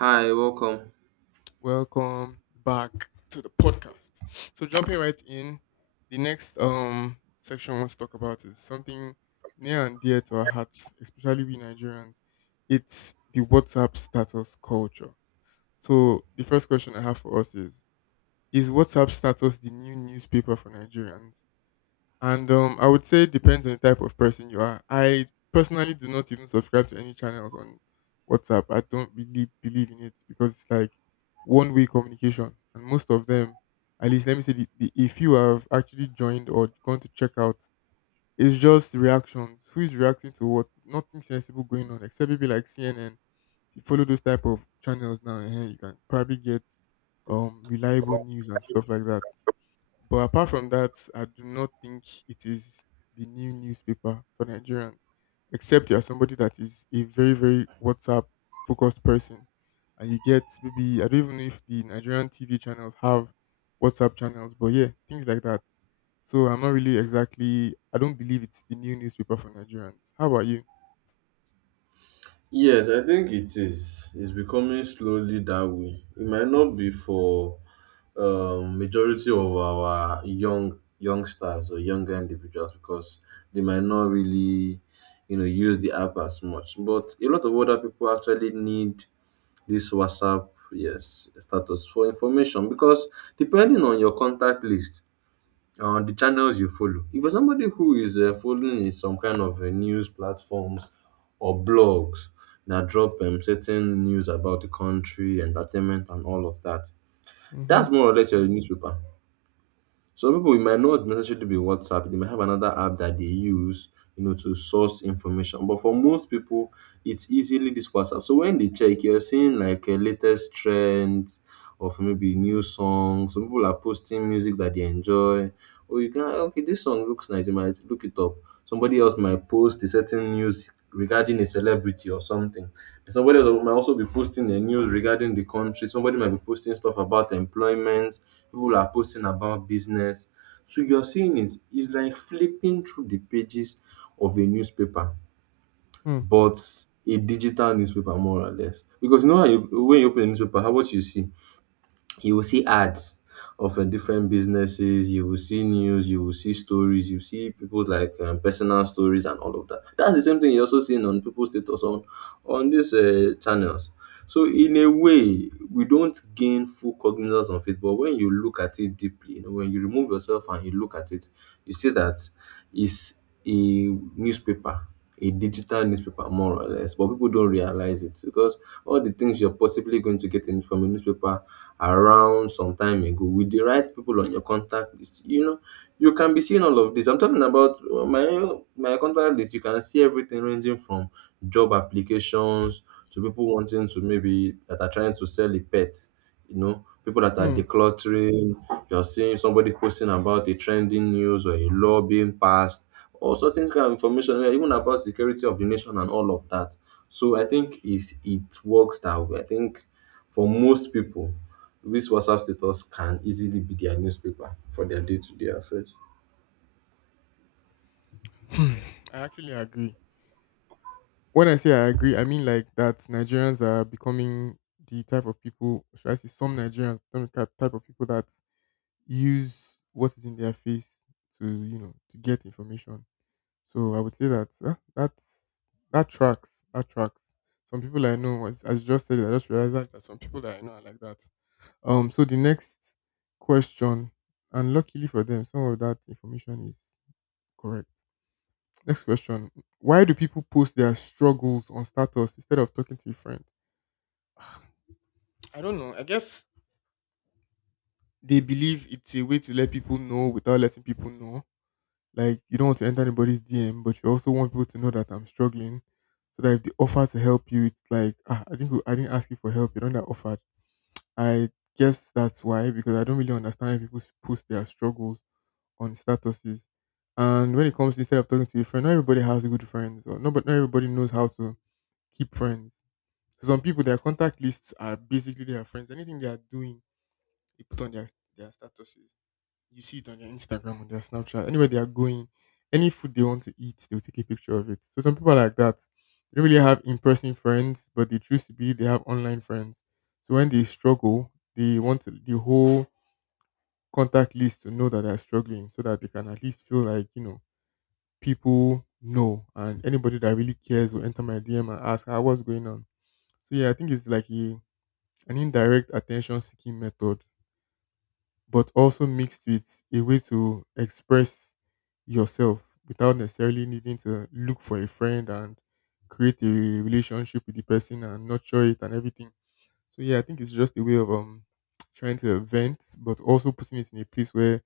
Hi, welcome. Welcome back to the podcast. So jumping right in, the next section we want to talk about is something near and dear to our hearts, especially we Nigerians. It's the WhatsApp status culture. So the first question I have for us is WhatsApp status the new newspaper for Nigerians? And I would say it depends on the type of person you are. I personally do not even subscribe to any channels on WhatsApp. I don't really believe in it because it's like one way communication. And most of them, at least let me say, if you have actually joined or gone to check out, it's just reactions. Who is reacting to what? Nothing sensible going on except maybe like CNN. If you follow those type of channels now, and you can probably get reliable news and stuff like that. But apart from that, I do not think it is the new newspaper for Nigerians, except you are somebody that is a very, very WhatsApp focused person. And you get maybe, I don't even know if the Nigerian TV channels have WhatsApp channels, but yeah, things like that. So I'm not really exactly, I don't believe it's the new newspaper for Nigerians. How about you? Yes, I think it is. It's becoming slowly that way. It might not be for majority of our youngsters or younger individuals because they might not really, you know, use the app as much. But a lot of other people actually need this WhatsApp, yes, status for information because depending on your contact list, on the channels you follow. If you're somebody who is following in some kind of news platforms or blogs that drop certain news about the country, entertainment, and all of that, Mm-hmm. that's more or less your newspaper. Some people it might not necessarily be WhatsApp, they might have another app that they use, you know, to source information. But for most people, it's easily this WhatsApp. So when they check, you're seeing like a latest trend of maybe new songs. Some people are posting music that they enjoy. Or you can okay, this song looks nice, you might look it up. Somebody else might post a certain news regarding a celebrity or something. Somebody else might also be posting the news regarding the country. Somebody might be posting stuff about employment. People are posting about business. So you're seeing it. It's like flipping through the pages of a newspaper, Hmm. but a digital newspaper, more or less. Because you know how when you open a newspaper, how what you see? You will see ads of different businesses, you will see news, you will see stories, you see people's like personal stories and all of that. That's the same thing you also seeing on people's status on these channels. So in a way we don't gain full cognizance of it, but when you look at it deeply, you know, when you remove yourself and you look at it, you see that it's a newspaper, a digital newspaper, more or less, but people don't realize it. Because all the things you're possibly going to get in from a newspaper around some time ago, with the right people on your contact list, you know, you can be seeing all of this. I'm talking about my contact list. You can see everything ranging from job applications to people wanting to maybe that are trying to sell a pet, you know, people that are Hmm. decluttering. You're seeing somebody posting about a trending news or a law being passed, all sorts of kind of information, yeah, even about security of the nation and all of that. So I think is it works that way. I think for most people, this WhatsApp status can easily be their newspaper for their day-to-day affairs. Hmm. I actually agree. When I say I agree, I mean like that Nigerians are becoming the type of people, should I say some Nigerians, type of people that use what is in their face to, you know, to get information. So I would say that that tracks, that tracks. Some people I know, as you just said, it, I just realized that, some people that I know are like that. So the next question, and luckily for them, some of that information is correct. Next question. Why do people post their struggles on status instead of talking to a friend? I don't know. I guess they believe it's a way to let people know without letting people know. Like you don't want to enter anybody's DM, but you also want people to know that I'm struggling, so that if they offer to help you, it's like ah, I think I didn't ask you for help. You don't that offered. I guess that's why because I don't really understand why people post their struggles on statuses. And when it comes to instead of talking to your friend, not everybody has good friends, or not, but not everybody knows how to keep friends. So some people, their contact lists are basically their friends. Anything they are doing, they put on their statuses. You see it on their Instagram, on their Snapchat, anywhere they are going, any food they want to eat, they'll take a picture of it. So some people are like that. They don't really have in person friends, but they choose to be they have online friends. So when they struggle, they want the whole contact list to know that they're struggling so that they can at least feel like, you know, people know and anybody that really cares will enter my DM and ask, ah, what's going on? So yeah, I think it's like a an indirect attention seeking method, but also mixed with a way to express yourself without necessarily needing to look for a friend and create a relationship with the person and nurture it and everything. So yeah, I think it's just a way of trying to vent, but also putting it in a place where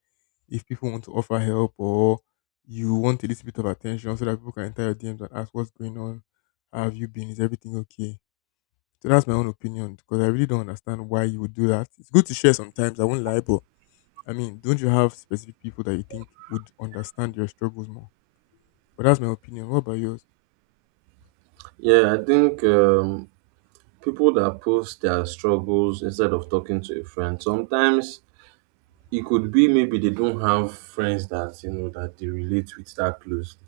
if people want to offer help or you want a little bit of attention so that people can enter your DMs and ask what's going on, how have you been, is everything okay? So that's my own opinion because I really don't understand why you would do that. It's good to share sometimes, I won't lie, but I mean, don't you have specific people that you think would understand your struggles more? But that's my opinion. What about yours? Yeah, I think people that post their struggles instead of talking to a friend, sometimes it could be maybe they don't have friends that you know that they relate with that closely.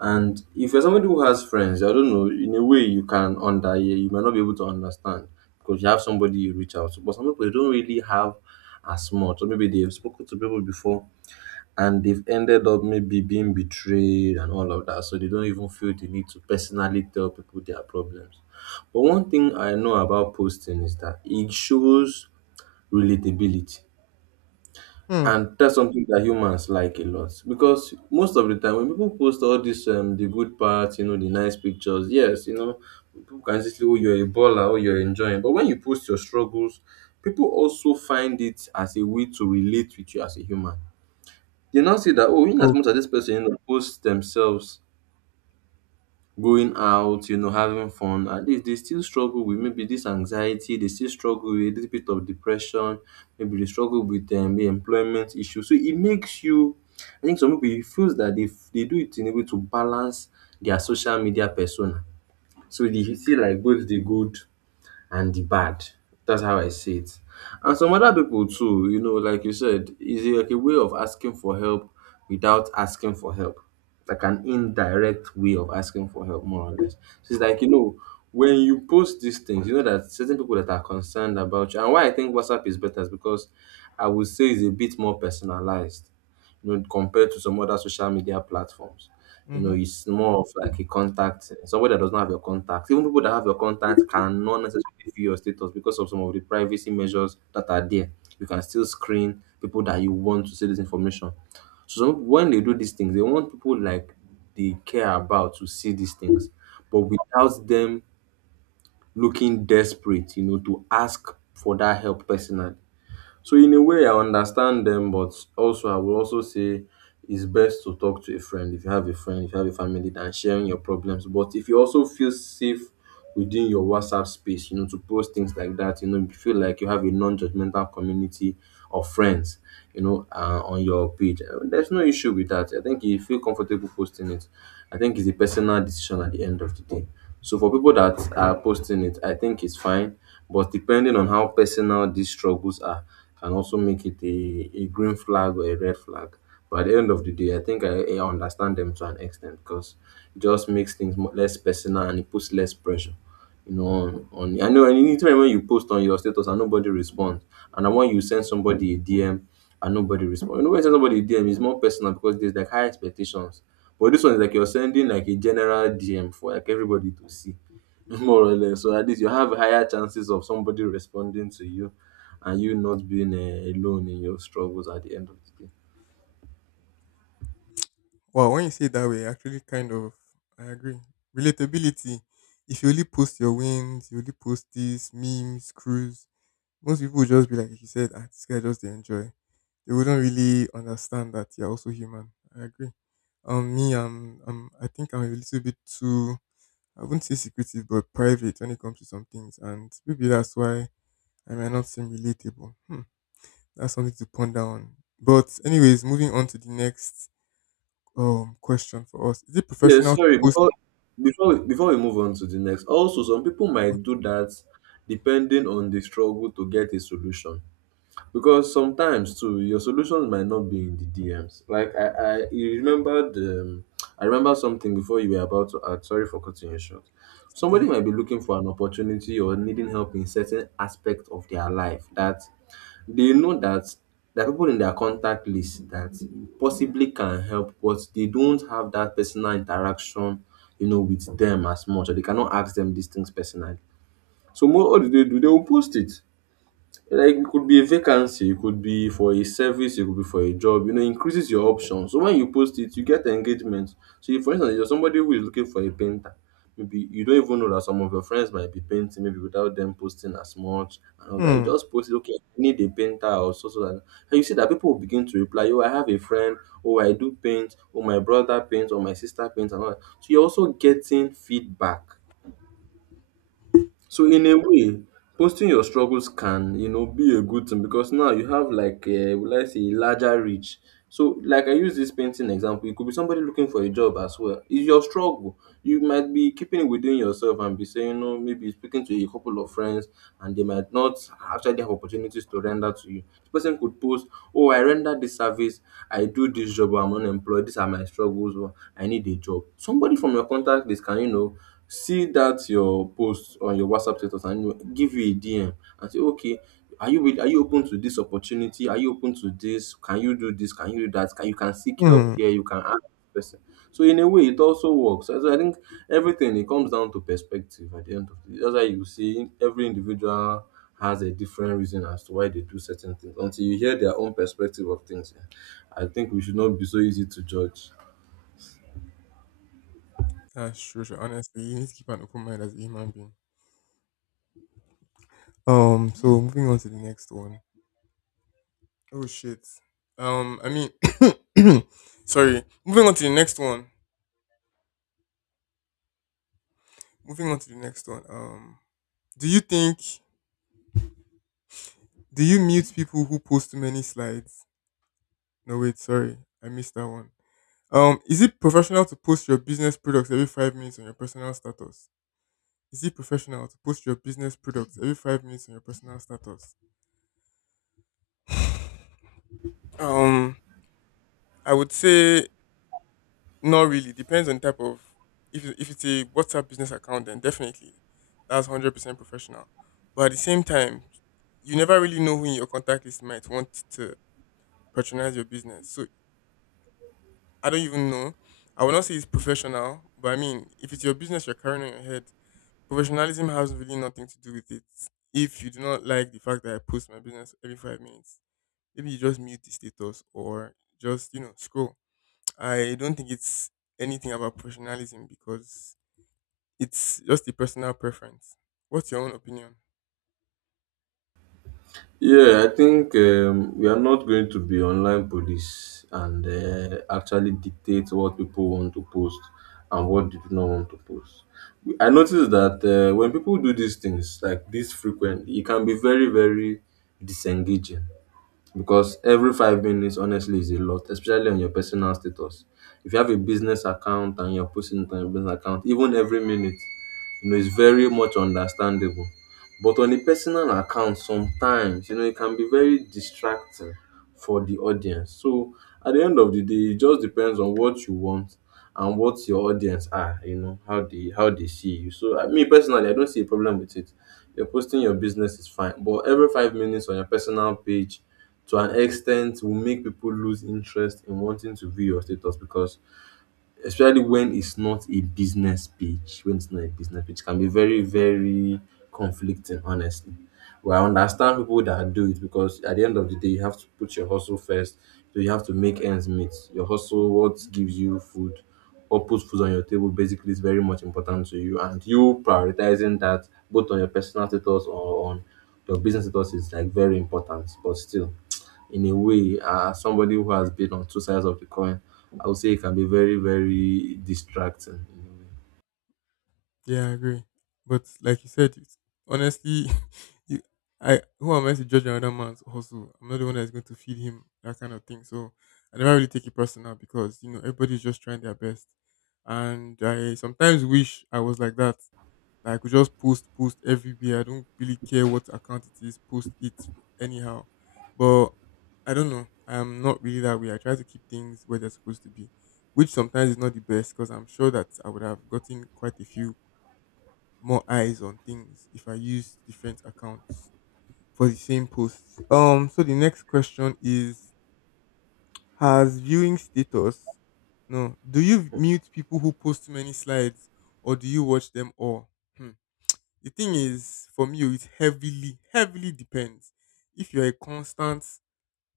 And if you're somebody who has friends, I don't know, in a way you can under yeah, you might not be able to understand because you have somebody you reach out to. But some people they don't really have as much, or maybe they've spoken to people before and they've ended up maybe being betrayed and all of that. So they don't even feel the need to personally tell people their problems. But one thing I know about posting is that it shows relatability. Hmm. And that's something that humans like a lot, because most of the time when people post all this the good parts, you know, the nice pictures, yes, you know, people can just say, "Oh, you're a baller, oh, you're enjoying." But when you post your struggles, people also find it as a way to relate with you as a human. They now see that, oh, in as Oh. much as this person, you know, posts themselves going out, you know, having fun, at least they still struggle with maybe this anxiety, they still struggle with a little bit of depression, maybe they struggle with the employment issue. So it makes you, I think some people, it feels that they do it in a way to balance their social media persona. So they see like both the good and the bad. That's how I see it. And some other people too, you know, like you said, is a- like a way of asking for help without asking for help. Like an indirect way of asking for help, more or less. So it's like, you know, when you post these things, you know that certain people that are concerned about you. And why I think WhatsApp is better is because I would say it's a bit more personalized, you know, compared to some other social media platforms. You know, Mm-hmm. it's more of like a contact, somebody that does not have your contact. Even people that have your contact cannot necessarily view your status because of some of the privacy measures that are there. You can still screen people that you want to see this information. So some- when they do these things, they want people like they care about to see these things, but without them looking desperate, you know, to ask for that help personally. So in a way, I understand them, but also I will also say it's best to talk to a friend if you have a friend, if you have a family, than sharing your problems. But if you also feel safe within your WhatsApp space, you know, to post things like that, you know, you feel like you have a non-judgmental community of friends, you know, on your page. There's no issue with that. I think if you feel comfortable posting it, I think it's a personal decision at the end of the day. So for people that are posting it, I think it's fine. But depending on how personal these struggles are, can also make it a green flag or a red flag. But at the end of the day, I think I understand them to an extent because it just makes things more, less personal and it puts less pressure. You know, on I know. And anytime when you post on your status and nobody responds, and then when you send somebody a DM and nobody responds, you know when you send somebody a DM, it's more personal because there's like high expectations. But this one is like you're sending like a general DM for like everybody to see. more or less. So at least you have higher chances of somebody responding to you and you not being alone in your struggles at the end of the day. Wow, when you say it that way, actually kind of I agree. Relatability. If you only post your wins, you only post these memes, crews, most people would just be like you said, ah, this guy just they enjoy. They wouldn't really understand that you're also human. I agree. I think I'm a little bit too, I wouldn't say secretive, but private when it comes to some things, and maybe that's why I might not seem relatable. Hmm. That's something to ponder on. But anyways, moving on to the next question for us: Is it Yeah, professional to sorry, post? before we move on to the next. Also, some people might Okay, do that depending on the struggle to get a solution. Because sometimes too your solutions might not be in the DMs. Like I you remember the I remember something before you were about to add. Sorry for cutting you short. it's totally Somebody fine. might be looking for an opportunity or needing help in certain aspect of their life that they know that there are people in their contact list that possibly can help, but they don't have that personal interaction, you know, with them as much, or they cannot ask them these things personally. So what do? They will post it. Like it could be a vacancy, it could be for a service, it could be for a job. You know, it increases your options. So when you post it, you get engagement. So if, for instance, you're somebody who is looking for a painter, maybe you don't even know that some of your friends might be painting, maybe without them posting as much. And all that you Hmm. just post it, okay, I need a painter or so, so that. And you see that people will begin to reply, oh, I have a friend, oh, I do paint, oh, my brother paints, or my sister paints, and all that. So you're also getting feedback. So in a way, posting your struggles can, you know, be a good thing because now you have like a, will I say, larger reach. So like I use this painting example, it could be somebody looking for a job as well. It's your struggle. You might be keeping it within yourself and be saying, you know, maybe speaking to a couple of friends and they might not actually have opportunities to render to you. The person could post, oh, I render this service, I do this job, I'm unemployed, these are my struggles, or I need a job. Somebody from your contact list can, you know, see that your post on your WhatsApp status and you give you a DM and say, okay, are you open to this opportunity? Are you open to this? Can you do this? Can you do that? Can you can seek help Hmm. here? You can ask this person. So in a way, it also works. So I think everything it comes down to perspective at the end of the day. That's why you see every individual has a different reason as to why they do certain things. Until you hear their own perspective of things, I think we should not be so easy to judge. That's true. Sure. Honestly, you need to keep an open mind as a human being. So moving on to the next one. Oh shit. Um, I mean, sorry. Moving on to the next one. Moving on to the next one. Do you think do you mute people who post too many slides? No, wait, sorry, I missed that one. Is it professional to post your business products every 5 minutes on your personal status? Is it professional to post your business products every 5 minutes on your personal status? Um, I would say not really. Depends on type of if it's a WhatsApp business account, then definitely that's 100% professional. But at the same time, you never really know who in your contact list might want to patronize your business. So I don't even know. I would not say it's professional, but I mean, if it's your business you're carrying on your head, professionalism has really nothing to do with it. If you do not like the fact that I post my business every 5 minutes, maybe you just mute the status or just you know scroll. I don't think it's anything about professionalism because it's just a personal preference. What's your own opinion? Yeah, I think we are not going to be online police and actually dictate what people want to post and what they do not want to post. I noticed that when people do these things like this frequently, it can be very, very disengaging because every 5 minutes, honestly, is a lot, especially on your personal status. If you have a business account and you're posting it on your business account, even every minute, you know, it's very much understandable. But on a personal account, sometimes, you know, it can be very distracting for the audience. So at the end of the day, it just depends on what you want and what your audience are, you know, how they see you. So me personally, I don't see a problem with it. You're posting your business is fine. But every 5 minutes on your personal page to an extent will make people lose interest in wanting to view your status because especially when it's not a business page, it can be very, very conflicting, honestly. But I understand people that do it because at the end of the day, you have to put your hustle first. So you have to make ends Exactly. meet. Your hustle, what gives you food or puts food on your table basically, is very much important to you, and you prioritizing that both on your personal status or on your business ethos is like very important. But still, in a way, as somebody who has been on two sides of the coin, I would say it can be very, very distracting. Yeah, I agree. But like you said, it's, honestly, you, I who am I to judge another man's hustle? I'm not the one that's going to feed him that kind of thing. So I never really take it personal because you know everybody's just trying their best, and I sometimes wish I was like that. Like, I could just post everywhere. I don't really care what account it is, post it anyhow. But I don't know. I'm not really that way. I try to keep things where they're supposed to be, which sometimes is not the best because I'm sure that I would have gotten quite a few more eyes on things if I used different accounts for the same posts. So the next question is has viewing status, no, do you mute people who post too many slides or do you watch them all? Hmm. The thing is, for me, oh, it heavily, heavily depends. If you're a constant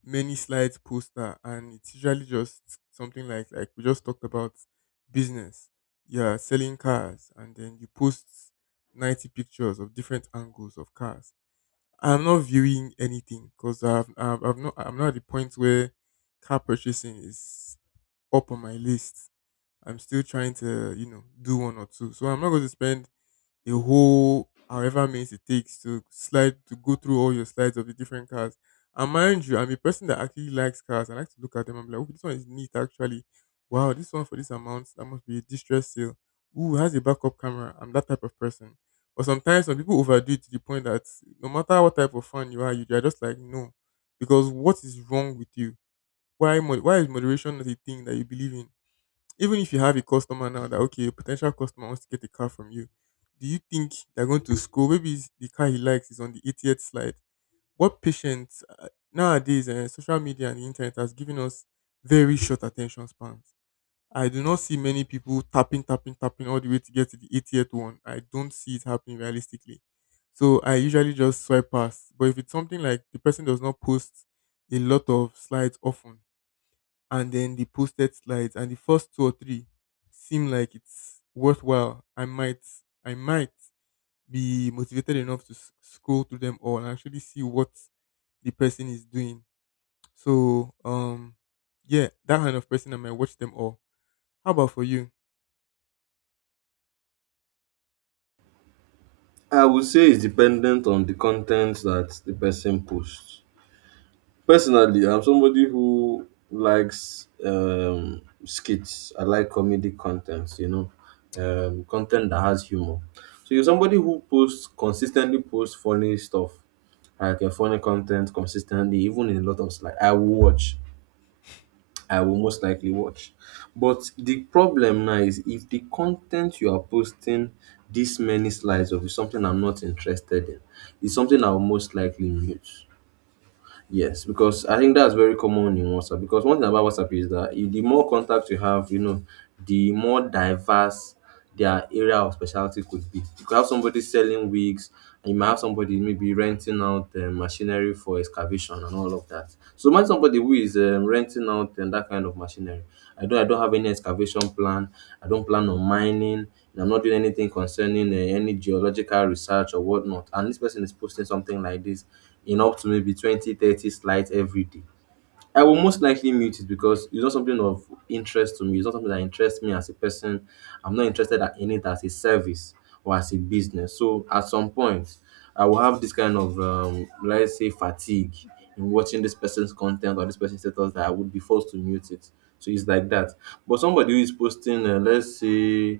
many slides poster and it's usually just something like we just talked about business, you're selling cars and then you post 90 pictures of different angles of cars. I'm not viewing anything because I'm not at the point where car purchasing is up on my list. I'm still trying to, you know, do one or two. So I'm not going to spend a whole however means it takes to slide to go through all your slides of the different cars. And mind you, I'm a person that actually likes cars. I like to look at them. I'm like, oh, this one is neat actually. Wow, this one for this amount, that must be a distress sale. Ooh, it has a backup camera. I'm that type of person. But sometimes some people overdo it to the point that no matter what type of fan you are just like, no. Because what is wrong with you? Why is moderation not a thing that you believe in? Even if you have a customer now that okay, a potential customer wants to get a car from you, do you think they're going to scroll? Maybe the car he likes is on the 80th slide. What patience nowadays? Social media and the internet has given us very short attention spans. I do not see many people tapping, tapping, tapping all the way to get to the 80th one. I don't see it happening realistically. So I usually just swipe past. But if it's something like the person does not post a lot of slides often, and then the posted slides and the first two or three seem like it's worthwhile, I might be motivated enough to scroll through them all and actually see what the person is doing. so um yeah, that kind of person I might watch them all. How about for you? I would say it's dependent on the content that the person posts. Personally, I'm somebody who likes skits. I like comedy contents, you know, Okay. Content that has humor. So you're somebody who posts funny stuff, like funny content consistently, even in a lot of, like, I will watch. I will most likely watch. But the problem now is if the content you are posting this many slides of is something I'm not interested in, it's something I'll most likely mute. Yes, because I think that's very common in WhatsApp. Because one thing about WhatsApp is that the more contacts you have, you know, the more diverse their area of specialty could be. You could have somebody selling wigs, and you might have somebody maybe renting out machinery for excavation and all of that. So imagine somebody who is renting out that kind of machinery. I don't have any excavation plan. I don't plan on mining, and I'm not doing anything concerning any geological research or whatnot. And this person is posting something like this in up to maybe 20, 30 slides every day. I will most likely mute it because it's not something of interest to me. It's not something that interests me as a person. I'm not interested in it as a service or as a business. So at some point, I will have this kind of, let's say, fatigue in watching this person's content or this person's status that I would be forced to mute it. So it's like that. But somebody who is posting, let's say,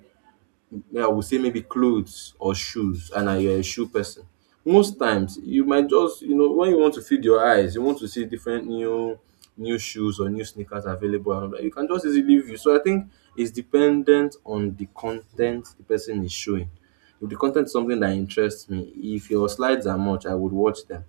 I would say maybe clothes or shoes, and I you're a shoe person. Most times you might just, you know, when you want to feed your eyes, you want to see different new shoes or new sneakers available and all that, you can just easily view. So I think it's dependent on the content the person is showing. If the content is something that interests me, if your slides are much, I would watch them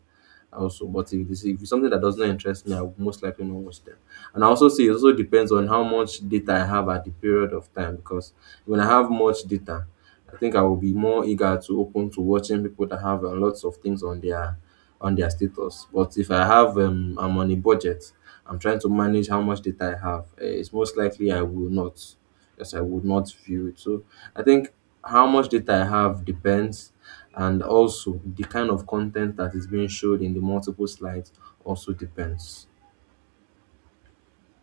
also. But if it's something that does not interest me, I will most likely not watch them. And I also see it also depends on how much data I have at the period of time, because when I have much data, I think I will be more eager to open to watching people that have lots of things on their status. But if I have I'm on a budget, I'm trying to manage how much data I have, it's most likely I will not. Yes, I would not view it. So I think how much data I have depends, and also, the kind of content that is being showed in the multiple slides also depends.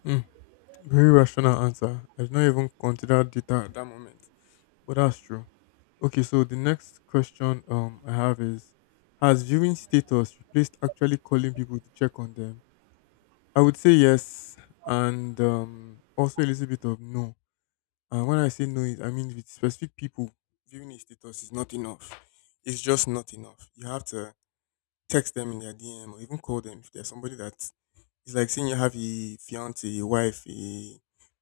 Hmm, very rational answer, I did not even consider data at that moment, but that's true. Okay, so the next question I have is, has viewing status replaced actually calling people to check on them? I would say yes, and also a little bit of no. And when I say no, I mean with specific people, viewing a status is not enough. It's just not enough. You have to text them in their DM or even call them if there's somebody that, it's like saying you have a fiance, a wife, a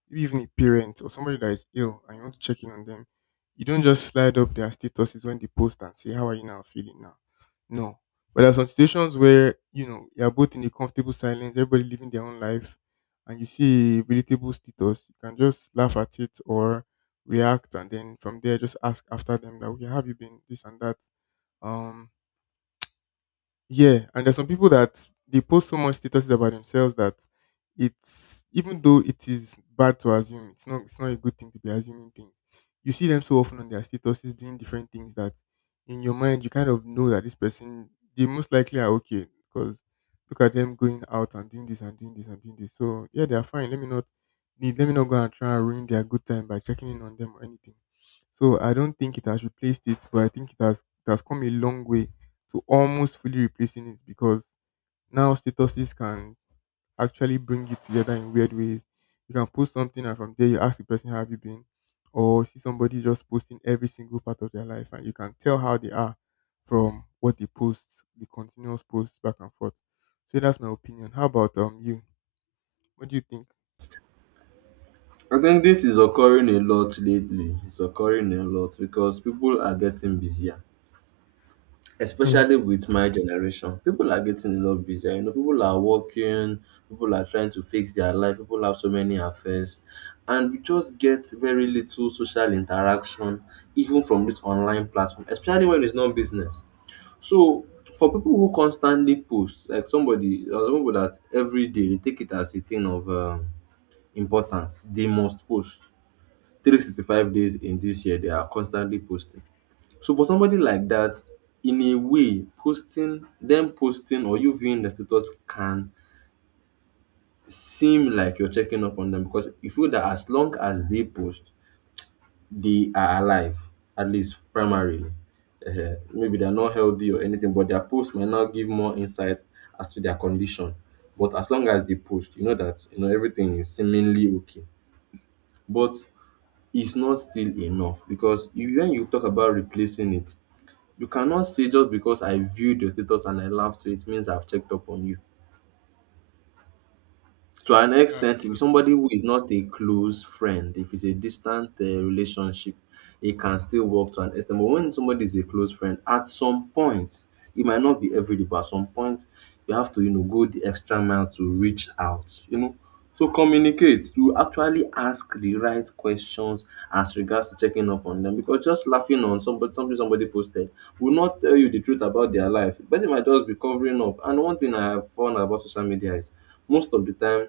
maybe even a parent or somebody that is ill and you want to check in on them. You don't just slide up their statuses when they post and say, "How are you now feeling now?" No. But there are some situations where, you know, you're both in a comfortable silence, everybody living their own life, and you see a relatable status, you can just laugh at it or react, and then from there just ask after them that, okay, how have you been? This and that. Um yeah, and there's some people that they post so much statuses about themselves that, it's even though it is bad to assume, it's not a good thing to be assuming things. You see them so often on their statuses doing different things that in your mind you kind of know that this person, they most likely are okay because look at them going out and doing this and doing this and doing this. So yeah, they are fine. Let me not go and try and ruin their good time by checking in on them or anything. So I don't think it has replaced it, but I think it has come a long way to almost fully replacing it, because now statuses can actually bring you together in weird ways. You can post something and from there you ask the person how have you been, or see somebody just posting every single part of their life and you can tell how they are from what they post, the continuous posts back and forth. So that's my opinion. How about you? What do you think? I think this is occurring a lot lately. It's occurring a lot because people are getting busier, Hmm. especially with my generation. People are getting a lot busier. You know, people are working, people are trying to fix their life, people have so many affairs, and we just get very little social interaction, even from this online platform, especially when it's not business. So for people who constantly post, like somebody or pipu dat everyday, they take it as a thing of importance. They must post 365 days in this year, they are constantly posting. So for somebody like that, in a way, posting or you viewing the status can seem like you're checking up on them, because you feel that as long as they post, they are alive, at least primarily. Maybe they are not healthy or anything, but their post might now give more insight as to their condition. But as long as they post, you know that, you know, everything is seemingly okay. But it's not still enough, because if, when you talk about replacing it, you cannot say just because I viewed your status and I laughed to it means I've checked up on you. To an That's extent, true. with somebody who is not a close friend, if it's a distant relationship, it can still work to an extent. But when somebody is a close friend, at some point, it might not be every day, but at some point, you have to, you know, go the extra mile to reach out, you know, so communicate to actually ask the right questions as regards to checking up on them. Because just laughing on somebody, something somebody posted will not tell you the truth about their life. The person might just be covering up. And one thing I have found about social media is most of the time,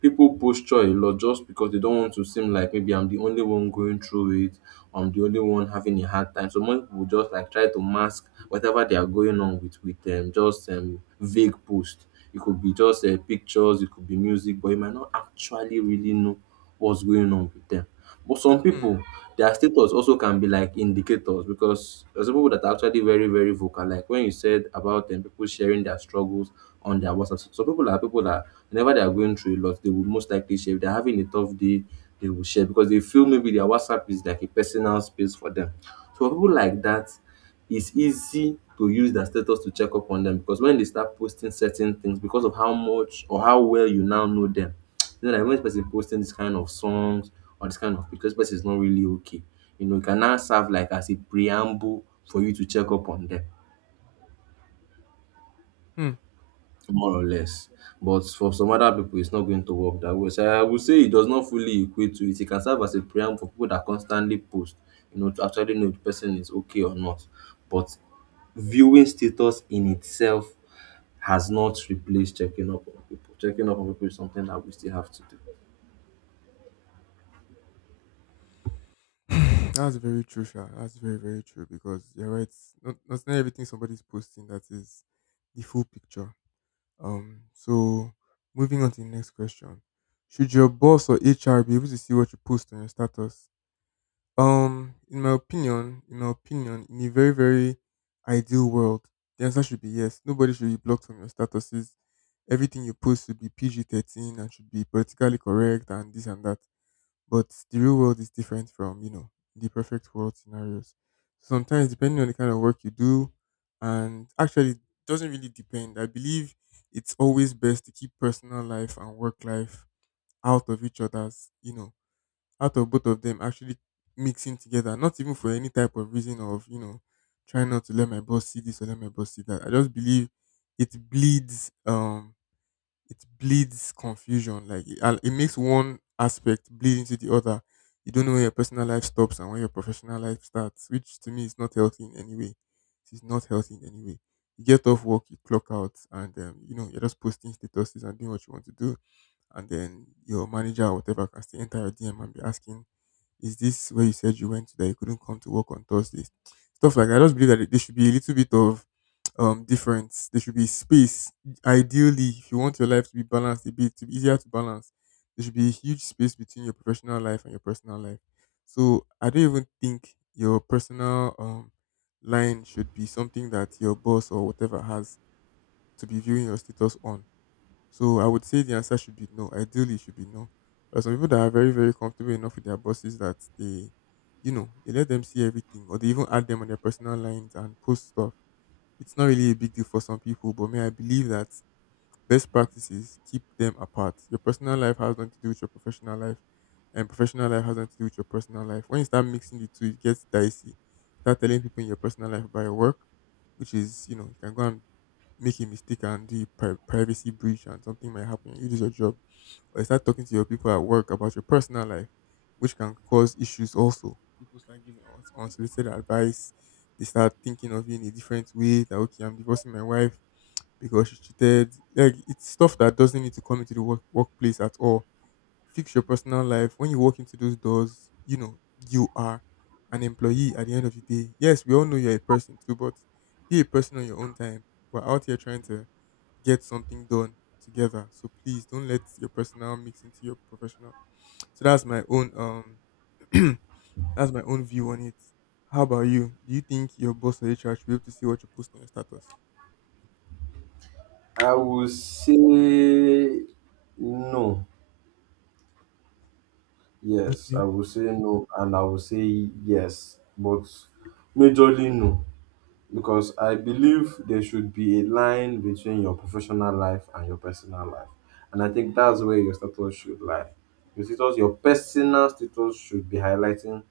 people posture a lot just because they don't want to seem like maybe I'm the only one going through it, or I'm the only one having a hard time. So most people just, like, try to mask whatever they are going on with just vague post. It could be just pictures, it could be music, but you might not actually really know what's going on with them. But some Hmm. people, their status also can be like indicators, because there's some people that are actually very, very vocal. Like when you said about them, people sharing their struggles on their WhatsApp. Some people are people that whenever they are going through a lot, they will most likely share. If they're having a tough day, they will share because they feel maybe their WhatsApp is like a personal space for them. So for people like that, it's easy to use their status to check up on them, because when they start posting certain things, because of how much or how well you now know them, you know that when this person posting this kind of songs or this kind of pictures, this person is not really okay. You know, it can now serve like as a preamble for you to check up on them, more or less. But for some other people, it's not going to work that way. So I would say it does not fully equate to it. It can serve as a preamble for people that constantly post, you know, to actually know if the person is okay or not. But viewing status in itself has not replaced checking up on people. Checking up on people is something that we still have to do. Hmm. That's very true, Sha. That's very, very true because you're right. Not everything somebody's posting that is the full picture. So moving on to the next question. Should your boss or HR be able to see what you post on your status? In my opinion, in a very, very ideal world, the answer should be yes. Nobody should be blocked from your statuses. Everything you post should be PG-13 and should be politically correct and this and that. But the real world is different from, you know, the perfect world scenarios. Sometimes, depending on the kind of work you do, and actually, it doesn't really depend. I believe it's always best to keep personal life and work life out of each other's, you know, out of both of them actually mixing together, not even for any type of reason of, you know, trying not to let my boss see this or let my boss see that. I just believe it bleeds. It bleeds confusion. Like it makes one aspect bleed into the other. You don't know when your personal life stops and when your professional life starts, which to me is not healthy in any way. It's not healthy in any way. You get off work, you clock out, and you know, you're just posting statuses and doing what you want to do, and then your manager or whatever can still enter your DM and be asking, is this where you said you went, that you couldn't come to work on Thursdays? Stuff like that. I just believe that there should be a little bit of difference. There should be space. Ideally, if you want your life to be balanced, a bit to be easier to balance, there should be a huge space between your professional life and your personal life. So I don't even think your personal line should be something that your boss or whatever has to be viewing your status on. So I would say the answer should be no. Ideally, it should be no. There are some people that are very, very comfortable enough with their bosses that they, you know, they let them see everything or they even add them on their personal lines and post stuff. It's not really a big deal for some people, but may I believe that best practices keep them apart. Your personal life has nothing to do with your professional life, and professional life has nothing to do with your personal life. When you start mixing the two, it gets dicey. Start telling people in your personal life about your work, which is, you know, you can go and make a mistake and do a privacy breach and something might happen, you lose your job, or you start talking to your people at work about your personal life, which can cause issues also. People start giving unsolicited advice. They start thinking of you in a different way. That okay, I'm divorcing my wife because she cheated. Like it's stuff that doesn't need to come into the workplace at all. Fix your personal life. When you walk into those doors, you know you are an employee at the end of the day. Yes, we all know you're a person too, but be a person on your own time. We're out here trying to get something done together. So please don't let your personal mix into your professional. So that's my own that's my own view on it. How about you? Do you think your boss or HR should be able to see what you post on your status? I will say no. Yes, Okay. I will say no, and I will say yes, but majorly no, because I believe there should be a line between your professional life and your personal life, and I think that's where your status should lie. Your status, your personal status, should be highlighting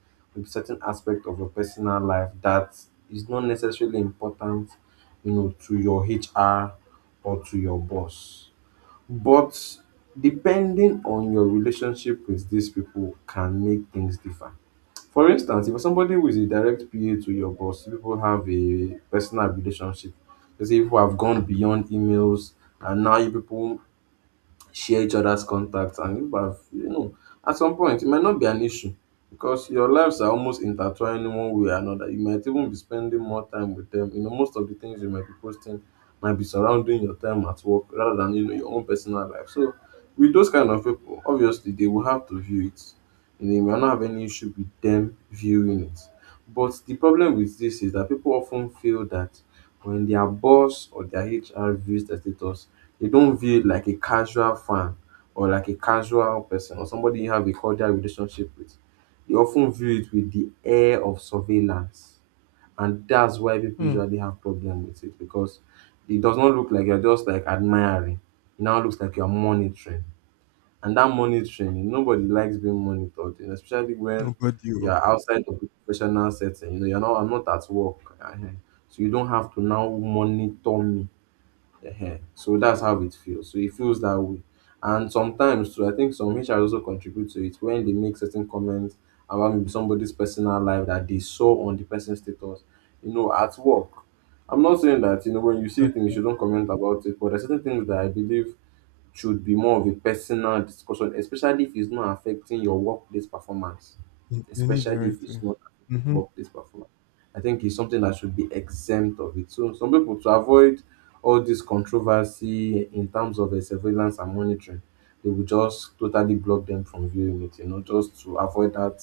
a certain aspect of your personal life that is not necessarily important, you know, to your HR or to your boss. But depending on your relationship with these people can make things differ. For instance, if you're somebody who is a direct PA to your boss, people have a personal relationship. Let's say people have gone beyond emails, and now you people share each other's contacts and you have, you know, at some point it might not be an issue, because your lives are almost intertwined in one way or another. You might even be spending more time with them, you know. Most of the things you might be posting might be surrounding your time at work rather than, you know, your own personal life. So with those kind of people, obviously they will have to view it, and they might not have any issue with them viewing it. But the problem with this is that people often feel that when their boss or their HR views their status, they don't view it like a casual fan or like a casual person or somebody you have a cordial relationship with. They often view it with the air of surveillance. And that's why people Hmm. usually have problem with it, because it does not look like you're just, like, admiring. It now looks like you're monitoring. And that monitoring, nobody likes being monitored, and especially when Nobody. Oh. you're outside of the professional setting. You know, you're not I'm not at work. Uh-huh. So you don't have to now monitor me. Ehen. So that's how it feels. So it feels that way. And sometimes too, I think some HR also contribute to it when they make certain comments about maybe somebody's personal life that they saw on the person's status, you know, at work. I'm not saying that, you know, when you see things, Exactly. you don't comment about it, but there are certain things that I believe should be more of a personal discussion, especially if it's not affecting your workplace performance. In any Especially if direct it's way. not affecting Mm-hmm. workplace performance. I think it's something that should be exempt of it. So some people, to avoid all this controversy in terms of surveillance and monitoring, they will just totally block them from viewing it, you know, just to avoid that,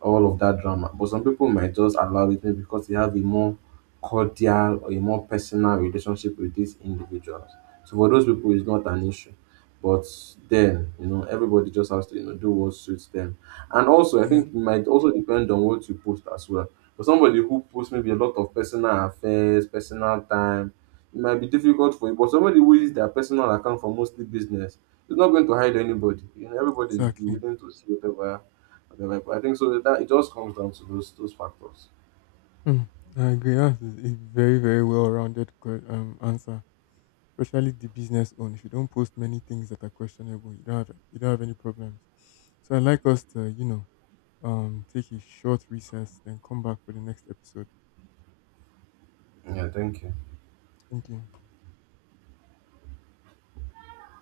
all of that drama. But some people might just allow it, maybe because they have a more cordial or a more personal relationship with these individuals. So for those people, it's not an issue. But then, you know, everybody just has to, you know, do what suits them. And also, I Yeah. think it might also depend on what you post as well. For somebody who posts maybe a lot of personal affairs, personal time, it might be difficult for you, but somebody who uses their personal account for mostly business is not going to hide anybody. You know, everybody is Exactly. willing to see whatever, whatever. But I think so. That it just comes down to those factors. Hmm. I agree. That's a very, very well rounded answer. Especially the business own. If you don't post many things that are questionable, you don't have any problems. So I like us to, you know, take a short recess, then come back for the next episode. Yeah, thank you. Thank you.